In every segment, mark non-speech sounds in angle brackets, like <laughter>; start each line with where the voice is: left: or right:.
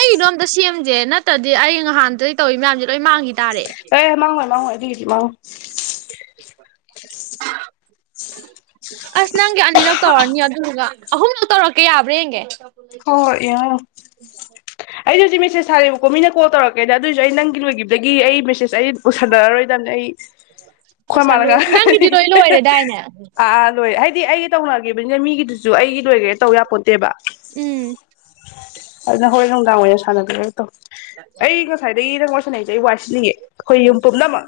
right: ꯑꯩꯗꯣꯝꯗ ꯁꯦꯝꯁꯦ ꯅꯠꯇ꯭ꯔꯗꯤ ꯑꯩ ꯅꯍꯥꯟꯗꯩ ꯇꯧꯔꯤ ꯃꯌꯥꯝꯁꯦ ꯂꯣꯏ ꯃꯥꯡꯈꯤꯗ
left: ꯑꯦ ꯃꯥꯡꯉꯣꯏ ꯃꯥꯡꯉꯣꯏ ꯑꯗꯨꯏꯒꯤꯗꯤ ꯃꯥꯡꯉꯣꯏ
right: <unintelligible> ꯑꯁ ꯅꯪꯗꯤ ꯑꯅꯤꯔꯛ ꯇꯧꯔꯅꯤ ꯑꯗꯨꯗꯨꯒ ꯑꯍꯨꯝꯂꯛ ꯇꯧꯔꯛꯀꯦ ꯌꯥꯕ꯭ꯔꯥ ꯌꯦꯡꯒꯦ
left: ꯍꯣꯏ ꯍꯣꯏ ꯌꯥ ꯑꯩꯗꯤ ꯍꯧꯖꯤꯛ ꯃꯦꯁꯦꯁ ꯊꯥꯔꯑꯕꯀꯣ ꯃꯤꯅ ꯀꯣꯜ ꯇꯧꯔꯛꯀꯦꯗ ꯑꯗꯨꯑꯣꯏꯁꯨ ꯑꯩ ꯅꯪꯒꯤ ꯂꯣꯏꯈꯤꯕꯗꯒꯤ ꯑꯩ ꯃꯦꯁꯦꯁ ꯑꯩ ꯎꯁꯗꯛꯑꯔꯣꯏꯗꯅ ꯑꯩ ꯈꯣꯏ
right: ꯂꯣꯏꯁꯜꯂꯨ
left: ꯃꯥꯥꯅꯉ
right: ꯅꯪꯒꯤꯗꯤ ꯂꯣꯏ ꯂꯣꯏꯔꯦꯗꯥꯏꯅꯦ
left: ꯑꯥ ꯂꯣꯏ ꯍꯥꯏ ꯗꯤ ꯑꯩꯒꯤ ꯇꯧꯅꯈꯤꯕꯅꯤꯅ ꯃꯤꯒꯤꯗꯨꯁꯨ ꯑꯩꯒꯤ ꯂꯣꯏꯒꯦ ꯇꯧ ꯌꯥꯄꯣꯠꯇꯦꯕ
right: ꯎꯝ
left: ꯑꯗꯨꯅ ꯍꯣꯔꯣꯏ ꯅꯨꯡꯗꯥꯡ ꯑꯣꯏꯅ ꯁꯥꯟꯅꯕꯤꯒꯠꯇꯣ ꯑꯩ ꯉꯁꯥꯏꯗꯒꯤ ꯅꯪ ꯋꯥꯔꯤꯁꯅꯛꯁꯦ ꯑꯩ ꯋꯥꯏ ꯁꯤꯅꯤꯡꯉꯦ ꯑꯩꯈꯣꯏ ꯌꯨꯝ ꯄꯨꯝꯅꯃꯛ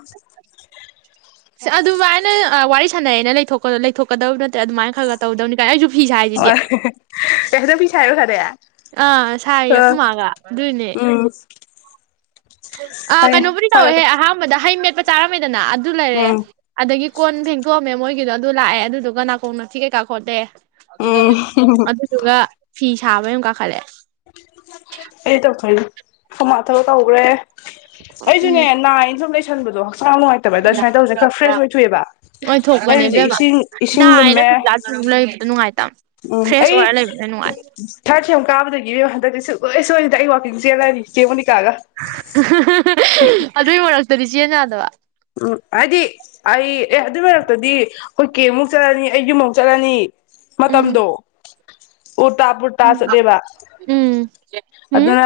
right: ꯑꯗꯨꯃꯥꯏꯅ ꯋꯥꯔꯤ ꯁꯥꯟꯅꯩꯅ ꯂꯩꯊꯣꯛꯀꯗꯕ ꯅꯠꯇꯦ ꯑꯗꯨꯃꯥꯏꯅ ꯈꯔꯒ ꯇꯧꯗꯧꯅꯤ ꯀꯥꯏ ꯑꯩꯁꯨ ꯐꯤꯁ ꯍꯥꯏꯁꯤꯗꯤ
left: ꯑꯩꯍꯦꯅꯣ ꯄ ꯃꯤꯤꯁꯥꯏꯔ ꯈꯗꯦ
right: ꯑꯥ ꯁꯥꯏ ꯌꯥꯈꯃꯒ ꯑꯗꯨꯏꯅꯦ
left: ꯑꯐ
right: ꯑ ꯀꯩꯅꯣꯕꯨꯗꯤ
left: ꯁꯥꯔꯣ
right: ꯇꯧꯋꯦꯍꯦ
left: ꯁꯥꯔꯣ
right: ꯑꯍꯥꯟꯕꯗ ꯍꯩ ꯃꯦꯠꯄ ꯆꯥꯔꯝꯃꯦꯗꯅ ꯑꯗꯨ ꯂꯩꯔꯦ
left: ꯎꯝ
right: ꯑꯗꯒꯤ ꯀꯣꯟ ꯐꯦꯡꯗꯣꯛꯑꯝꯃꯦ ꯃꯣꯏꯒꯤꯗꯣ ꯑꯗꯨ ꯂꯥꯛꯑꯦ ꯑꯗꯨꯗꯨꯒ ꯅꯥꯀꯣꯡ ꯅꯥꯁꯤꯄꯤ ꯀꯩꯀꯥ ꯈꯣꯠꯇꯦ
left: ꯎꯝ
right: ꯑꯗꯨꯗꯨꯒ ꯐꯤ ꯁꯥꯕ ꯌꯥꯝ ꯀꯥꯈꯠꯂꯦ
left: ꯑꯩ ꯇꯧꯊꯣꯏꯅꯤ ꯁꯃꯥꯊꯕ ꯇꯧꯈ꯭ꯔꯦ
right: ꯎꯝ
left: ꯑꯩꯁꯨꯅꯦ ꯅꯥꯏꯅ ꯁꯨꯝ ꯂꯩꯁꯟꯕꯗꯣ ꯍꯛꯆꯥꯡ ꯅꯨꯡꯉꯥꯏꯇꯦ ꯕ ꯑꯗ ꯁꯨꯃꯥꯏꯅ ꯇꯧꯁꯦ ꯈꯔ ꯐ꯭ꯔꯦꯁ ꯑꯣꯏꯊꯣꯛꯑꯦꯕ
right: ꯅꯣꯏ
left: ꯑꯩ ꯍꯧꯖꯤꯛ ꯏꯁꯤꯡ ꯏꯁꯤꯡ ꯂꯨꯝꯃꯦ
right: ꯂꯩꯕꯗꯣ ꯅꯨꯡꯉꯥꯏꯇꯕ ꯐ꯭ꯔꯦꯁ ꯑꯣꯏꯔ ꯂꯩꯕꯅ ꯅꯨꯡꯉꯥꯏ
left: ꯊꯔꯁ ꯌꯥꯝ ꯀꯥꯕꯗꯒꯤꯅꯦ ꯍꯟꯗꯛꯇꯤ ꯁꯨꯣꯏ ꯁꯣꯏꯔꯤꯗ ꯑꯩ ꯋꯥꯀꯤꯡꯁꯦ ꯆꯦꯜꯂꯅꯤ ꯆꯦꯡꯉꯣꯅꯤꯀꯥꯒ
right: ꯑꯗꯨꯏ ꯃꯔꯛꯇꯗꯤ ꯆꯦ ꯌꯥꯗꯕ
left: ꯎꯝ ꯍꯥꯏꯗꯤ ꯑꯩ ꯑꯦ ꯑꯗꯨꯏ ꯃꯔꯛꯇꯗꯤ ꯑꯩꯈꯣꯏ ꯀꯦꯃꯨꯛ ꯆꯠꯂꯅꯤ ꯑꯩ ꯌꯨꯝꯃꯨꯛ ꯆꯠꯂꯅꯤ
right: ꯎꯝ
left: ꯃꯇꯝꯗꯣ ꯎ ꯇꯥ ꯄꯨꯔꯇꯥꯥ
right: ꯎꯝ
left: ꯆꯠꯂꯦꯕ
right: ꯎꯝ ꯎꯝ
left: ꯑꯗꯨꯅ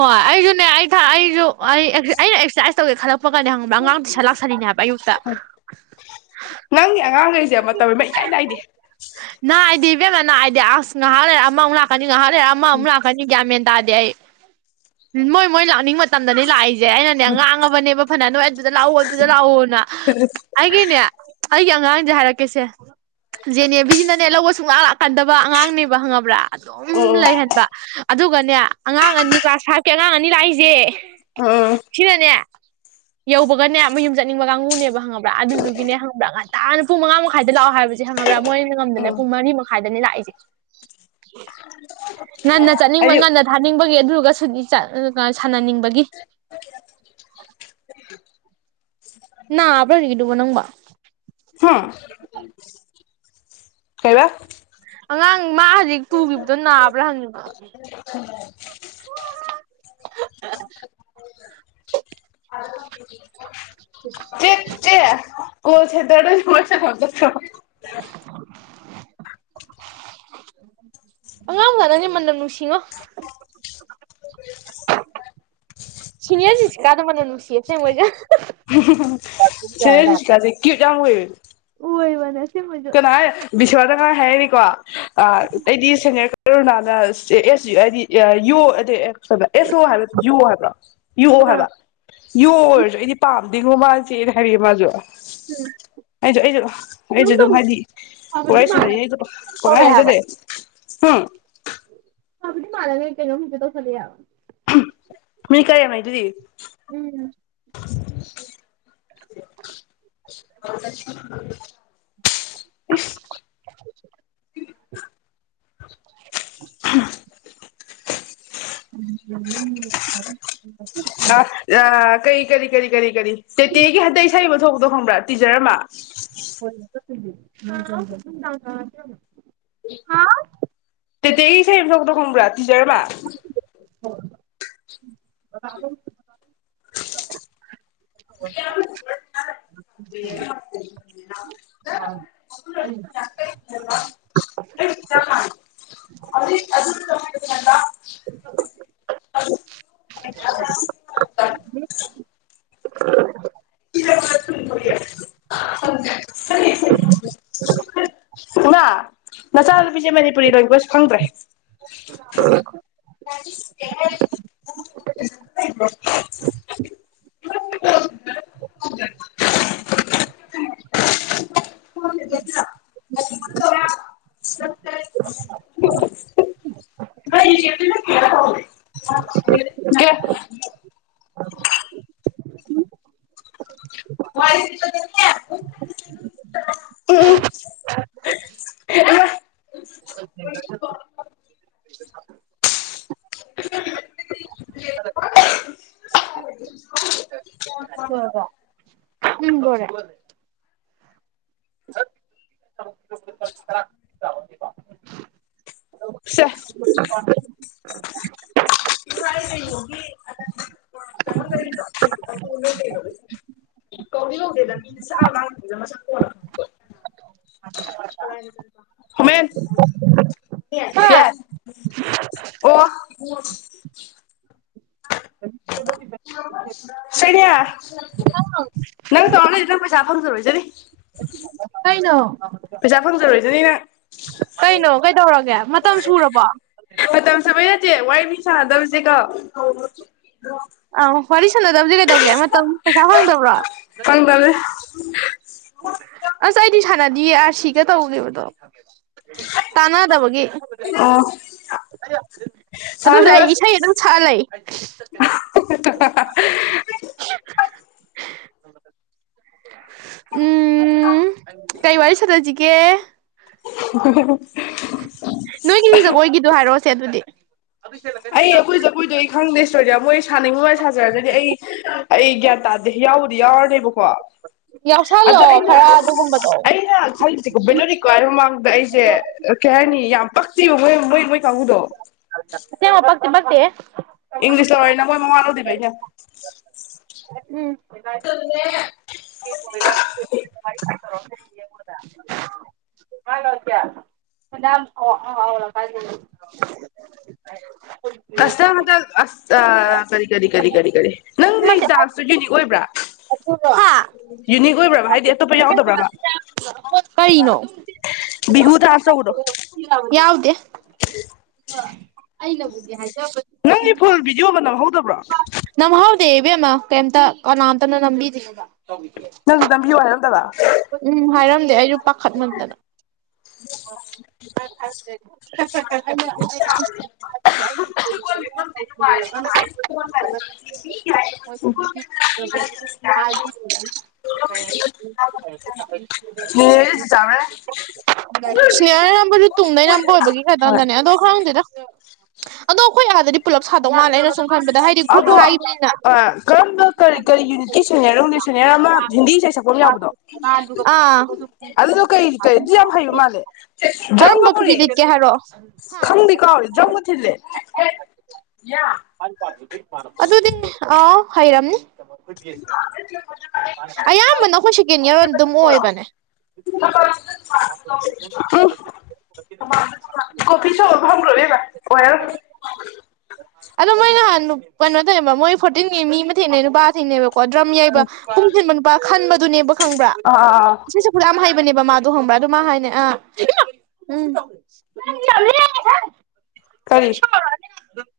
right: ꯍꯣꯏ ꯑꯩꯁꯨꯅꯦ ꯑꯩ ꯑꯩꯁꯨ ꯑꯩ ꯑꯩꯅ ꯑꯦꯛꯁꯔꯁꯥꯏꯖ ꯇꯧꯒꯦ ꯈꯔ ꯀꯞꯄ ꯀꯀꯅꯤ ꯍꯪꯕ ꯑꯉꯥꯡꯗꯤ ꯁꯥ ꯂꯥꯛꯁꯜꯂꯤꯅꯤꯅꯦꯕ ꯑꯌꯨꯛꯇ
left: ꯅꯪꯒꯤ ꯑꯉꯥꯡꯈꯩꯁꯦ ꯑꯃ ꯃꯇꯝ ꯃ ꯏꯇꯥꯏ ꯅꯥꯏꯦ
right: ꯅꯅꯥꯏꯑꯗꯤ ꯏꯕꯦꯝꯅ ꯅꯥꯏꯗꯤ ꯑꯁ ꯉꯥꯏꯍꯥꯛ ꯂꯩꯔꯦ ꯑꯃꯃꯨꯛ ꯂꯥꯛꯀꯅꯤ ꯉꯥꯏꯍꯥꯛ ꯂꯩꯔꯦ ꯑꯃꯃꯨꯛ ꯂꯥꯛꯀꯅꯤ ꯒ꯭ꯌꯥꯃꯦꯟ ꯇꯥꯗꯤꯦ ꯑꯩ ꯃꯣꯏ ꯃꯣꯏ ꯂꯥꯛꯅꯤꯡꯕ ꯃꯇꯝꯗꯅꯤ ꯂꯥꯛꯏꯁꯦ ꯑꯩꯅꯅꯦ ꯉꯥꯡꯉꯕꯅꯦꯕ ꯐꯅ ꯅꯣꯏ ꯑꯗꯨꯗ ꯂꯥꯛꯑꯣ ꯑꯗꯨꯗ ꯂꯥꯛꯑꯣꯅ
left: <unintelligible>
right: ꯑꯉꯥꯡ ꯍꯥꯏꯔꯛꯀꯦꯁꯦ ꯖꯦꯅꯦꯕꯤꯖꯤꯅꯅꯦ ꯂꯧꯕ ꯁꯨꯡ ꯉꯥꯛ ꯂꯥꯛꯀꯟꯗꯕ ꯑꯉꯥꯡꯅꯦꯕ ꯍꯪꯉꯕ꯭ꯔꯥ ꯑꯗꯨꯝ
left: ꯎꯝ
right: ꯂꯩꯍꯟꯕ ꯑꯗꯨꯒꯅꯦ ꯑꯉꯥꯡ ꯑꯅꯤ ꯀ꯭ꯂꯥꯁ ꯐꯥꯏꯚꯀꯤ ꯑꯉꯥꯡ ꯑꯅꯤ ꯂꯥꯛꯏꯁꯦ
left: ꯎꯝ ꯎꯝ
right: ꯁꯤꯤꯔꯅꯦꯌꯥ ꯌꯧꯕꯒꯅꯦ ꯃꯌꯨꯝ ꯆꯠꯅꯤꯡꯕ ꯀꯥꯡꯕꯨꯅꯦꯕ ꯍꯪꯉꯕ꯭ꯔꯥ ꯑꯗꯨꯗꯨꯒꯤꯅꯦ ꯍ ꯈꯪꯉꯕ꯭ꯔꯥ ꯉꯥꯏꯇꯥꯥꯅ ꯄꯨꯡ ꯃꯉꯥ ꯃꯈꯥꯏꯗ ꯂꯥꯛꯑꯣ ꯍꯥꯏꯕꯁꯦ ꯈꯪꯉꯕ꯭ꯔꯥ ꯃꯣꯏꯅ ꯉꯝꯗꯅ
left: ꯎꯝ
right: ꯄꯨꯡ ꯃꯔꯤ ꯃꯈꯥꯏꯗꯅꯦ ꯂꯥꯛꯏꯁꯦ ꯉꯟꯅ ꯆꯠꯅꯤꯡꯕ
left: ꯍꯥꯏꯗꯤ
right: ꯉꯟꯅ ꯊꯥꯅꯤꯡꯕꯒꯤ ꯑꯗꯨꯒꯁꯨ ꯁꯥꯟꯅꯅꯤꯡꯕꯒꯤ ꯅ ꯑ꯭ꯔꯣ ꯍꯒꯗꯨꯕ ꯅꯪꯕ
left: ꯍꯥꯦ ꯍꯦꯔ
right: ꯑꯉꯥꯡ ꯃꯥ ꯍꯧꯖꯤꯛ ꯇꯨꯈꯤꯕꯗꯣ ꯅꯥꯕ꯭ꯔꯥ ꯍꯪꯅꯤꯕ ꯎ
left: ꯀꯁꯗ ꯃꯖꯥ ꯐꯗ꯭ꯔꯣ
right: <unintelligible> ꯑꯉꯥꯡ ꯋꯥꯅꯅꯤ ꯃꯟꯅ ꯅꯨꯡꯁꯤꯉꯣ ꯁꯤꯅꯤꯌꯔꯁꯤꯁꯤ ꯀꯥꯗꯝꯕꯅꯣ ꯅꯨꯡꯁꯤꯌꯦꯁꯦꯡꯉꯣꯏꯁꯦ
left: ꯁꯤꯔ ꯅꯨꯡꯁꯤꯀꯁꯦ ꯀꯌ ꯌꯥꯝꯥꯡ ꯑꯣꯏ
right: ꯎ ꯋꯥꯅꯦ ꯁꯤ
left: ꯇꯥꯏ ꯁꯅꯥꯗ ꯉꯔ ꯍꯦꯔꯅꯤꯀꯣ ꯑꯩꯗꯤ ꯁꯦꯅꯤꯌꯔ ꯀꯔꯣꯅꯥꯅ ꯑꯦꯁ ꯑꯩꯗꯤ ꯌꯣ ꯑ ꯍꯥꯏ ꯑꯦꯁ ꯑꯣ ꯍꯥꯏꯕ ꯌꯣ ꯍꯥꯏꯕ꯭ꯔꯣ ꯌꯨꯑꯣ
right: ꯑꯥ
left: ꯍꯥꯏꯕ ꯌꯣ ꯍꯥꯏꯔꯁꯨ ꯑꯩꯗꯤ ꯄꯥꯝ ꯦꯡꯒꯨ ꯃꯥꯜ ꯆꯦꯅ ꯍꯥꯏꯔꯤꯑꯦ ꯃꯥꯁꯨ ꯑꯩꯁꯨ ꯑꯩꯁꯨ
right: ꯀꯩꯅꯣꯝ
left: ꯁꯤ
right: ꯇꯧ
left: ꯑꯗꯨꯝ ꯍꯥꯏꯗꯤ
right: ꯐꯕꯗꯤ
left: ꯄꯒꯥꯏ
right: ꯃꯥꯜꯂ
left: ꯁꯥꯟꯅꯩꯅꯦ ꯑꯩꯗ ꯄꯉꯥꯏ
right: ꯇꯧꯔꯛꯑꯦ ꯍꯥꯏꯕ
left: ꯍꯥꯏꯖꯗꯦ ꯎꯝ
right: ꯍꯕꯨꯗꯤ ꯃꯥꯔꯒ ꯀꯩꯅꯣ ꯍꯧꯦꯗꯣ ꯐ ꯂꯩ
left: ꯃꯤ ꯀꯔꯤ ꯌꯥꯝꯅ ꯑꯗꯨꯗꯤ
right: ꯎꯝ
left: ꯍ ꯑꯦ
right: <unintelligible> <unintelligible>
left: ꯑ ꯑ ꯀꯔꯤ ꯀꯔꯤ ꯀꯔꯤ ꯀꯔꯤ ꯀꯔꯤ ꯇꯦꯇꯦꯒꯤ ꯍꯟꯇꯩ ꯁꯕ ꯊꯣꯛꯄꯗꯣ ꯈꯪꯕ꯭ꯔꯥ ꯇꯤꯖꯔꯃ
right: ꯍ
left: ꯇꯩ ꯁ ꯁꯣꯛꯗ ꯀꯨꯝꯕ꯭ꯔꯥ ꯇꯤꯆꯔ ꯂ
right: ꯍꯣꯏ ꯔꯍꯣ <inaudible>
left: ꯌꯦ
right: ꯍ
left: ꯔ ꯑꯗꯨ
right: <unintelligible>
left: <unintelligible> ꯏꯃꯥ ꯅꯆꯥꯅꯨꯄꯤꯁꯦ ꯃꯅꯤꯄꯨꯔꯤ ꯂꯦꯡꯒ꯭ꯋꯦꯖ ꯈꯪꯗ꯭ꯔꯦ꯫
right: <unintelligible>
left: <unintelligible>
right: <unintelligible>
left: <unintelligible> <unintelligible> <unintelligible>
right: <unintelligible>
left: ꯋꯥꯏ ꯁꯤꯠꯄꯗꯅꯦ
right: <unintelligible> <unintelligible> <unintelligible> ꯂꯣꯢꯔꯕꯣ ꯎꯝ ꯂꯣꯏꯔꯦ꯫ <unintelligible>
left: ꯁꯦ
right: <unintelligible> <unintelligible>
left: <unintelligible> <unintelligible> ꯃꯁꯛꯇꯣ <unintelligible>
right: ꯍꯥ
left: ꯑꯣ
right: <unintelligible>
left: ꯁꯦꯅꯤꯌꯥ ꯅꯪ <unintelligible> ꯄꯩꯁꯥ ꯐꯪꯖꯔꯣꯏꯖꯅꯤ꯫
right: ꯀꯩꯅꯣ꯫
left: ꯄꯩꯁꯥ ꯐꯪꯖꯔꯣꯏꯖꯅꯤ ꯅꯪ꯫
right: ꯀꯩꯅꯣ ꯀꯩꯗꯧꯔꯒꯦ ꯃꯇꯝ ꯁꯨꯔꯕꯣ꯫
left: ꯃꯇꯝ ꯁꯨꯕꯩ ꯅꯠꯇꯦ ꯋꯥꯔꯤ ꯃꯤ ꯁꯥꯗꯕꯖꯦꯀꯣ
right: ꯑꯧ ꯋꯥꯔꯤ ꯁꯥꯟꯅꯗꯕꯖꯦ ꯀꯩꯗꯧꯒꯦ ꯃꯇꯝ ꯄꯩꯁꯥ ꯐꯪꯗꯕ꯭ꯔꯣ꯫
left: ꯎꯝ꯫ <unintelligible>
right: ꯑꯁ ꯑꯩꯗꯤ ꯁꯥꯟꯅꯗꯤꯌꯦ ꯑꯥꯔ ꯁꯤꯒ ꯇꯧꯒꯤꯕꯗꯣ꯫ ꯇꯥꯟꯅꯗꯕꯒꯤ꯫
left: ꯑꯣ
right: ꯑꯗꯨꯕꯨꯗꯤ
left: ꯁꯥꯟꯅꯁꯦ
right: ꯑꯩ ꯏꯁꯩ
left: ꯑꯁ
right: ꯑꯗꯨꯝ ꯁꯛ ꯑ ꯂꯩ꯫ <unintelligible> ꯎꯝ ꯀꯩ ꯋꯥꯔꯤ ꯁꯅꯖꯤꯒꯦ꯫
left: <unintelligible>
right: ꯅꯣꯏꯒꯤ ꯖꯒꯣꯏꯒꯤꯗꯣ ꯍꯥꯏꯔꯛ ꯑꯣꯁꯦ ꯑꯗꯨꯗꯤ꯫
left: ꯑꯩ ꯑꯩꯈꯣꯏ ꯖꯒꯣꯏꯗꯣ- ꯈꯪꯗꯦ ꯁꯣꯏꯖ ꯃꯣꯏ ꯁꯥꯅꯤꯡꯕ ꯃꯥꯏ ꯁꯥꯖꯔꯖꯅꯤ ꯑꯩ ꯑꯩ ꯒ꯭ꯌꯥꯟ ꯇꯥꯗꯦ ꯌꯥꯎꯕꯨꯗꯤ ꯌꯥꯎꯔꯅꯦꯕꯀꯣ
right: ꯌꯥꯎꯁꯜꯂꯣ
left: ꯑꯗꯣ ꯑꯩꯅ
right: ꯈꯔ ꯑꯗꯨꯒꯨꯝꯕꯗꯣ
left: ꯑꯩꯅ ꯈꯜꯂꯤꯁꯦꯀꯣ ꯕꯦꯂꯣꯔꯤ ꯀꯥꯏ ꯃꯃꯥꯡꯗ ꯑꯩꯁꯦ ꯀꯩ ꯍꯥꯏꯅꯤ ꯌꯥꯝ ꯄꯛꯇꯦꯕ ꯃꯣꯏ ꯃꯣꯏ ꯃꯣꯏ ꯀꯥꯡꯕꯨꯗꯣ
right: <unintelligible> ꯄꯛꯇꯤ ꯄꯛꯇꯦꯍꯦ꯫
left: ꯏꯪꯂꯤꯁ ꯂꯧꯔꯦꯅ ꯃꯣꯏ ꯃꯋꯥ ꯂꯧꯗꯦꯕ ꯑꯩꯅ꯫
right: ꯎꯝ꯫
left: <unintelligible>
right: <unintelligible> <unintelligible> <unintelligible>
left: <unintelligible> ꯑ ꯀꯔꯤ ꯀꯔꯤ ꯀꯔꯤ ꯀꯔꯤ ꯀꯔꯤ ꯅꯪꯒꯤ ꯖꯥꯁꯨ ꯌꯨꯅꯤꯛ ꯑꯣꯏꯕ꯭ꯔꯥ
right: ꯍꯥ
left: ꯌꯨꯅꯤꯛ ꯑꯣꯏꯕ꯭ꯔꯥꯕ ꯍꯥꯏ ꯗꯤ ꯑꯇꯣꯞꯄ ꯌꯥꯎꯗꯕ꯭ꯔꯕ
right: ꯀꯔꯤꯅꯣ
left: ꯕꯤꯍꯨ ꯗꯥꯁ ꯆꯧꯕꯗꯣ
right: ꯌꯥꯎꯗꯦ ꯑꯩꯅꯕꯨꯗꯤ ꯍꯥꯏꯖꯕ
left: ꯌꯣꯝꯕ ꯂꯍꯧꯗꯕ꯭ꯔꯣ
right: ꯅꯝꯍꯧꯗꯦ ꯏꯕꯦꯝꯃ ꯀꯩꯝꯇ ꯀꯅꯥꯝꯇꯅ ꯅꯝꯕꯤꯗꯦ
left: ꯅꯪꯖꯨ ꯅꯝꯕꯤꯌꯣ ꯍꯥꯏꯔꯝꯗꯕ
right: ꯎꯝ ꯍꯥꯏꯔꯝꯗꯦ ꯑꯩꯖꯨ ꯄꯥꯈꯠꯃꯟꯗꯅ <unintelligible> <unintelligible> <unintelligible>
left: ꯅꯦꯅꯦꯍꯣꯏꯗ ꯆꯤꯆꯥꯍꯣꯏ
right: <unintelligible> ꯁꯅꯦꯍꯥꯅ ꯅꯝꯕꯖꯨ ꯇꯨꯡꯗꯩ ꯅꯝꯕ ꯑꯣꯏꯕꯒꯤ
left: ꯍꯣꯏ
right: ꯈꯗꯗꯅꯦ ꯑꯗꯣ ꯈꯪꯗꯦꯗ ꯑꯗꯣ ꯑꯩꯈꯣꯏ ꯑꯥꯗꯗꯤ ꯄꯨꯂꯞ ꯁꯥꯗꯧ ꯃꯥꯜꯂꯦ ꯑꯩꯅ ꯁꯨꯝ ꯈꯟꯕꯗ ꯍꯥꯏꯗꯤ ꯒ꯭ꯔꯨꯞ
left: ꯑꯗꯣ
right: ꯍꯥꯏꯕꯅꯤꯅ
left: ꯑꯥ ꯀꯔꯝꯕ ꯀꯔꯤ ꯀꯔꯤ ꯌꯨꯅꯤꯠꯀꯤ ꯁꯦꯅꯤꯌꯔꯅꯣ ꯈꯪꯗꯦ ꯁꯨꯅꯤꯌꯔ ꯑꯃ ꯍꯤꯟꯗꯤ ꯏꯁꯩꯩ ꯁꯛꯄꯥꯝ ꯃꯥ ꯌꯥꯎꯕꯗꯣ
right: ꯑꯥ <unintelligible>
left: ꯑꯗꯨꯗꯣ ꯀꯩ ꯀꯩ ꯑꯗꯨ ꯌꯥꯝ ꯍꯩꯕ ꯃꯥꯜꯂꯦ ꯗ꯭ꯔꯝꯒ
right: ꯀꯔꯝꯕ ꯐꯨꯔꯤꯠ
left: ꯄꯨꯔꯛꯑꯦ
right: ꯂꯤꯠꯀꯦ ꯍꯥꯏꯔꯑꯣ
left: ꯈꯪꯗꯤ ꯀꯥꯎꯔꯦ ꯗ꯭ꯔꯝꯒ ꯊꯤꯜꯂꯦ
right: <unintelligible>
left: ꯌꯥ
right: <unintelligible> ꯑꯗꯨꯗꯤ ꯑꯥ ꯍꯩꯔꯝꯅꯤ <unintelligible> ꯑꯌꯥꯝꯕꯅ ꯈꯣꯏꯁꯤ ꯀꯦꯅꯤꯌꯥ ꯑꯗꯨꯝ ꯑꯣꯏꯕꯅꯦ
left: ꯎꯝ ꯀꯣꯐꯤ ꯁꯣꯞ ꯑꯃ ꯐꯝꯒ꯭ꯔꯣ ꯏꯕꯦꯝꯃ ꯑꯣꯏꯔꯥꯔꯣꯏ
right: ꯑꯗꯣ ꯃꯣꯏ ꯅꯍꯥꯟ ꯅꯨꯞ ꯀꯩꯅꯣ ꯇꯧꯋꯦꯕ ꯃꯣꯏ ꯐꯣꯔꯇꯤꯟꯒꯤ ꯃꯤ ꯑꯃ ꯊꯦꯡꯅꯩ ꯅꯨꯄꯥ ꯊꯦꯡꯅꯩꯕ ꯀꯣ ꯗ꯭ꯔꯝ ꯌꯩꯕ ꯄꯨꯡ ꯊꯤꯟꯕ ꯅꯨꯄꯥ ꯈꯟꯕꯗꯨꯅꯦꯕ ꯈꯪꯕ꯭ꯔꯥ
left: ꯑꯥ ꯑꯥ ꯑꯥ
right: ꯏꯁꯩ ꯁꯛ ꯄꯨꯔꯥꯝ ꯍꯩꯕꯅꯦꯕ ꯃꯥꯗꯣ ꯍꯪꯕ꯭ꯔꯥ ꯑꯗꯨ ꯃꯥ ꯍꯥꯏꯅꯦ ꯑꯥ ꯏꯃꯥ ꯎꯝ ꯆ <unintelligible>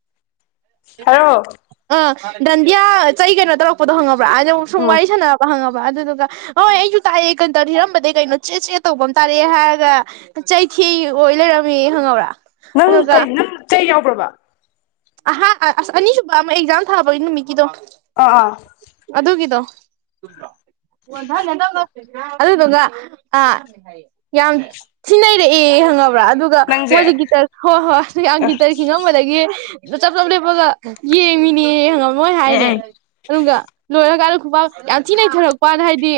left: ꯍꯜꯂꯣ꯫
right: ꯑ ꯗꯙꯟꯗꯤꯌꯥ ꯆꯩ ꯀꯩꯅꯣ ꯇꯧꯔꯛꯄꯗꯣ ꯈꯪꯉꯕ꯭ꯔꯥ ꯑꯗ ꯁꯨꯡ
left: ꯎꯝ
right: ꯋꯥꯔꯤ ꯁꯥꯟꯅ ꯍꯪꯉꯕ ꯑꯗꯨꯗꯨꯒ ꯍꯣꯏ ꯑꯩꯁꯨ ꯇꯥꯛꯑꯦ ꯀꯇꯥꯔ ꯍꯦꯛꯑꯃꯕꯗꯩꯩ ꯀꯩꯅꯣ ꯆꯦꯠ ꯆꯦꯠ ꯇꯧꯕ ꯑꯃ ꯇꯥꯔꯛꯑꯦ ꯍꯥꯏꯔꯒ ꯆꯩꯊꯦꯛꯏ ꯑꯣꯏ ꯂꯩꯔꯝꯃꯦ ꯈꯪꯉꯕꯔ꯫
left: ꯅꯪ ꯀꯩ ꯅꯪ ꯆꯩ ꯌꯥꯎꯕ꯭ꯔꯕ꯫
right: ꯑꯍꯥ ꯑꯁ ꯑꯅꯤꯁꯨꯕ ꯑꯃ ꯑꯦꯛꯖꯥꯝ ꯊꯥꯕꯒꯤ ꯅꯨꯃꯤꯠꯀꯤꯗꯣ꯫
left: ꯑ ꯑꯥ꯫
right: ꯑꯗꯨꯒꯤꯗꯣ꯫ <unintelligible> ꯑꯗꯨꯗꯨꯒ ꯑ ꯌꯥꯝ ꯊꯤꯟꯅꯩꯔꯛꯑꯦ ꯍꯪꯉꯕ꯭ꯔꯥ ꯑꯗꯨ ꯑꯗꯨꯒ
left: ꯅꯪꯁꯦ
right: ꯃꯣꯏꯁꯦ ꯒꯤꯇꯔ ꯍꯣꯏ ꯍꯣꯏ ꯌꯥꯝ
left: ꯎꯝ
right: ꯒꯤꯇꯔ ꯈꯤꯡꯉꯝꯕꯗꯒꯤ ꯆꯞ ꯆꯞ ꯂꯦꯞꯄꯒ ꯌꯦꯡꯉꯤꯅꯦ ꯈꯪꯉꯥꯕꯔ ꯃꯣꯏ ꯍꯥꯏꯅꯦ꯫
left: ꯎꯝ
right: ꯑꯗꯨꯒ ꯂꯣꯏꯔꯀꯥꯟꯗ ꯈꯨꯄꯥꯛ ꯌꯥꯝ ꯊꯤ ꯅꯩꯊꯔꯛꯄ ꯋꯥꯅꯤ ꯍꯥꯏꯗꯤ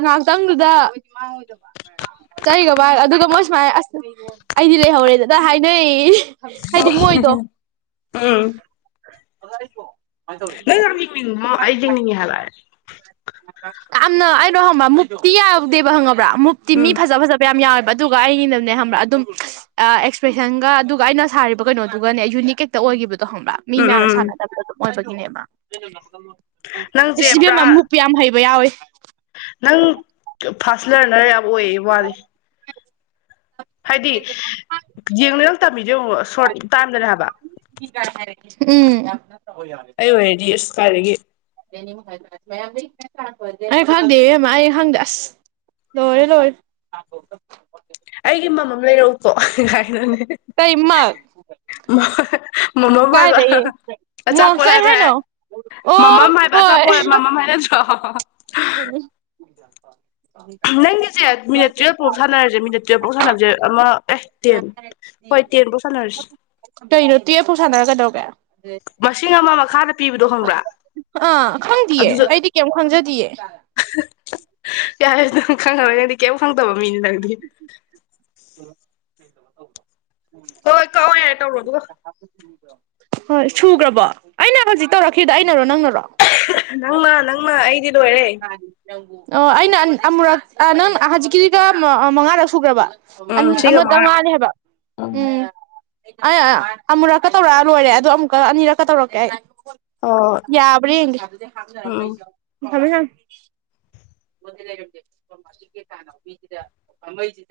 right: ꯉꯥꯏꯍꯥꯛꯇꯪꯗꯨꯗ꯫ ꯃꯥꯏ <inaudible> ꯆꯩꯒ ꯄꯥꯏꯔ ꯑꯗꯨꯒ ꯃꯣꯏ ꯁꯨꯃꯥꯏꯅ ꯑꯁ ꯑꯩꯗꯤ ꯂꯩꯍꯧꯔꯦꯗ ꯍꯥꯏꯅꯩ꯫ ꯍꯥꯏꯗꯤ ꯃꯣꯏꯗꯣ
left: <inaudible>
right: <inaudible>
left: <unintelligible> ꯍꯥꯏꯕ꯫
right: ꯌꯥꯝꯅ ꯑꯩꯅꯣ ꯍꯪꯕ ꯃꯨꯝꯇꯤ ꯌꯥꯗꯦꯕ ꯈꯪꯕ꯭ꯔꯥ ꯃꯨꯝꯇꯤ ꯃꯤ
left: ꯎꯝ
right: ꯐꯖ ꯐꯖꯕ ꯌꯥꯝꯌꯥꯝ ꯌꯥꯎꯋꯦꯕ ꯑꯗꯨꯒ ꯑꯩꯒꯤꯅꯅꯦ ꯍꯕ꯭ꯔꯥ ꯑꯗꯨꯝ ꯑꯦꯛꯁꯄ꯭ꯔꯦꯁꯟꯒ ꯑꯗꯨꯒ ꯑꯩꯅ ꯁꯥꯔꯤꯕ ꯀꯩꯅꯣꯗꯨꯒꯅꯦ ꯌꯨꯅꯤꯛ ꯍꯦꯛꯇ ꯑꯣꯏꯈꯤꯕꯗꯣ ꯈꯪꯕ꯭ꯔꯥ꯫ ꯃꯤ
left: ꯎꯝ
right: ꯃꯌꯥꯝꯅ
left: ꯎꯝ
right: ꯁꯥꯟꯅꯗꯕꯗ ꯑꯗꯨꯝ ꯑꯣꯏꯕꯒꯤꯅꯦꯕ
left: ꯅꯪꯁꯦ
right: ꯏꯁ
left: ꯄꯨꯔꯥ
right: ꯏꯕꯦꯝꯃ ꯃꯨꯛ ꯌꯥꯝ ꯍꯩꯕ ꯌꯥꯎꯏ꯫
left: ꯅꯪ ꯐꯥꯔꯥꯁ ꯂꯔꯅꯔ ꯌꯥꯝ ꯑꯣꯏꯌꯦ ꯋꯥꯔꯤ꯫ ꯍꯥꯏꯗꯤ ꯌꯦꯡꯅ ꯇꯝꯃꯤꯗꯣ ꯌꯦꯪꯏ ꯁꯣꯔꯠ ꯇꯥꯏꯝꯗꯅꯦ ꯍꯥꯏꯕ꯫
right: ꯎꯝ꯫
left: ꯑꯩ ꯑꯣꯏꯔꯗꯤ ꯑꯁ ꯀꯥꯏꯗꯒꯤ꯫
right: ꯑꯩ ꯐꯪꯗꯦꯍꯦ ꯏꯕꯦꯝ ꯑꯩ ꯈꯪꯗꯦ ꯑꯁ꯫ ꯂꯣꯏꯔꯦ ꯂꯣꯏꯔꯦ꯫
left: ꯑꯩꯒꯤ ꯃꯃꯝ ꯂꯩꯔꯛꯎꯀꯣ ꯀꯥꯏꯗꯨꯅꯤ꯫
right: ꯇꯩꯃꯛ꯫
left: <unintelligible> ꯃꯃꯝ ꯍꯥꯏꯕ
right: ꯀꯥꯏꯗꯩ ꯃꯣ
left: ꯑꯆꯥꯄꯣꯠ
right: ꯀꯩ
left: ꯍꯥꯏꯕ ꯍꯥꯏ
right: ꯍꯥꯏꯅꯣ ꯑꯣ
left: ꯃꯃꯝ ꯍꯥꯏꯕ ꯑꯆꯥꯄꯣꯠ
right: ꯍꯣꯏ
left: ꯍꯥꯏ ꯃꯃꯝ ꯍꯥꯏꯅ <unintelligible> ꯅꯪꯒꯤꯁꯦ ꯃꯤꯅꯠ
right: <unintelligible>
left: ꯇꯨꯌꯦꯜꯞ ꯐꯥꯎ ꯁꯥꯟꯅꯔꯁꯦ ꯃꯤꯅꯤꯠ ꯇꯨꯌꯦꯜꯞꯐꯥꯎ ꯁꯥꯟꯅꯕꯁꯦ ꯑꯃ ꯑꯦ ꯇꯦꯟ ꯍꯣꯏ ꯇꯦꯟꯐꯧ ꯁꯥꯟꯅꯔꯁꯦ꯫
right: ꯀꯩꯅꯣ ꯇꯨꯌꯦꯜꯞꯐꯥꯎ ꯁꯥꯟꯅꯔ ꯀꯩꯗꯧꯒꯦ꯫
left: ꯃꯁꯤꯡ ꯑꯃ ꯃꯈꯥꯗ ꯄꯤꯕꯗꯣ ꯈꯪꯕ꯭ꯔꯥ
right: ꯑꯥ ꯈꯪꯗꯤꯌꯦ
left: ꯑꯗꯨꯁꯨ
right: ꯑꯩꯗꯤ ꯀꯩꯝ ꯈꯪꯖꯗꯌꯦ꯫
left: ꯌꯥꯔꯦ ꯅꯪ ꯈꯪꯉꯔꯣꯏ ꯅꯪꯗꯤ ꯀꯩꯝ ꯈꯪꯗꯕ ꯃꯤꯅꯤ ꯅꯪꯗꯤ꯫
right: ꯎꯝ ꯎꯝ
left: ꯍꯣꯏ ꯍꯣꯏ ꯀꯥꯛꯑꯣ ꯌꯥꯔꯦ ꯇꯧꯔꯛꯑꯣ ꯑꯗꯨꯒ꯫
right: ꯍꯣꯏ ꯁꯨꯈ꯭ꯔꯕꯣ ꯑꯩꯅ ꯍꯧꯖꯤꯛ ꯇꯧꯔꯛꯈꯤꯗꯣ ꯑꯩꯅꯔꯣ ꯅꯪꯅꯔꯣ꯫
left: ꯅꯪꯅ ꯅꯪꯅ ꯑꯩꯗꯤ ꯂꯣꯏꯔꯦ꯫
right: ꯑꯣ ꯑꯩꯅ ꯑꯃꯨꯔꯛ ꯅꯪ ꯍꯧꯖꯤꯛꯀꯤꯗꯨꯗ ꯃꯉꯥꯗ ꯁꯨꯈ꯭ꯔꯕ꯫ ꯑꯟ
left: ꯎꯝ ꯁꯤꯒ
right: ꯑꯃꯥ ꯗꯪ
left: ꯃꯉꯥ
right: ꯋꯥꯜꯂꯤ ꯍꯥꯏꯕ ꯎꯝ꯫ ꯑꯩ ꯑꯃꯨꯔꯛꯀ ꯇꯧꯔꯛꯑ ꯂꯣꯏꯔꯦ ꯑꯗꯣ ꯑꯃꯨꯛꯀ ꯑꯅꯤꯔꯛꯀ ꯇꯧꯔꯛꯀꯦ ꯑꯩ꯫
left: ꯑꯣ
right: ꯌꯥꯕꯔ ꯌꯦꯡꯒꯦ
left: ꯎꯝ
right: ꯊꯝꯃꯦ ꯊꯝꯃꯦ꯫ <inaudible>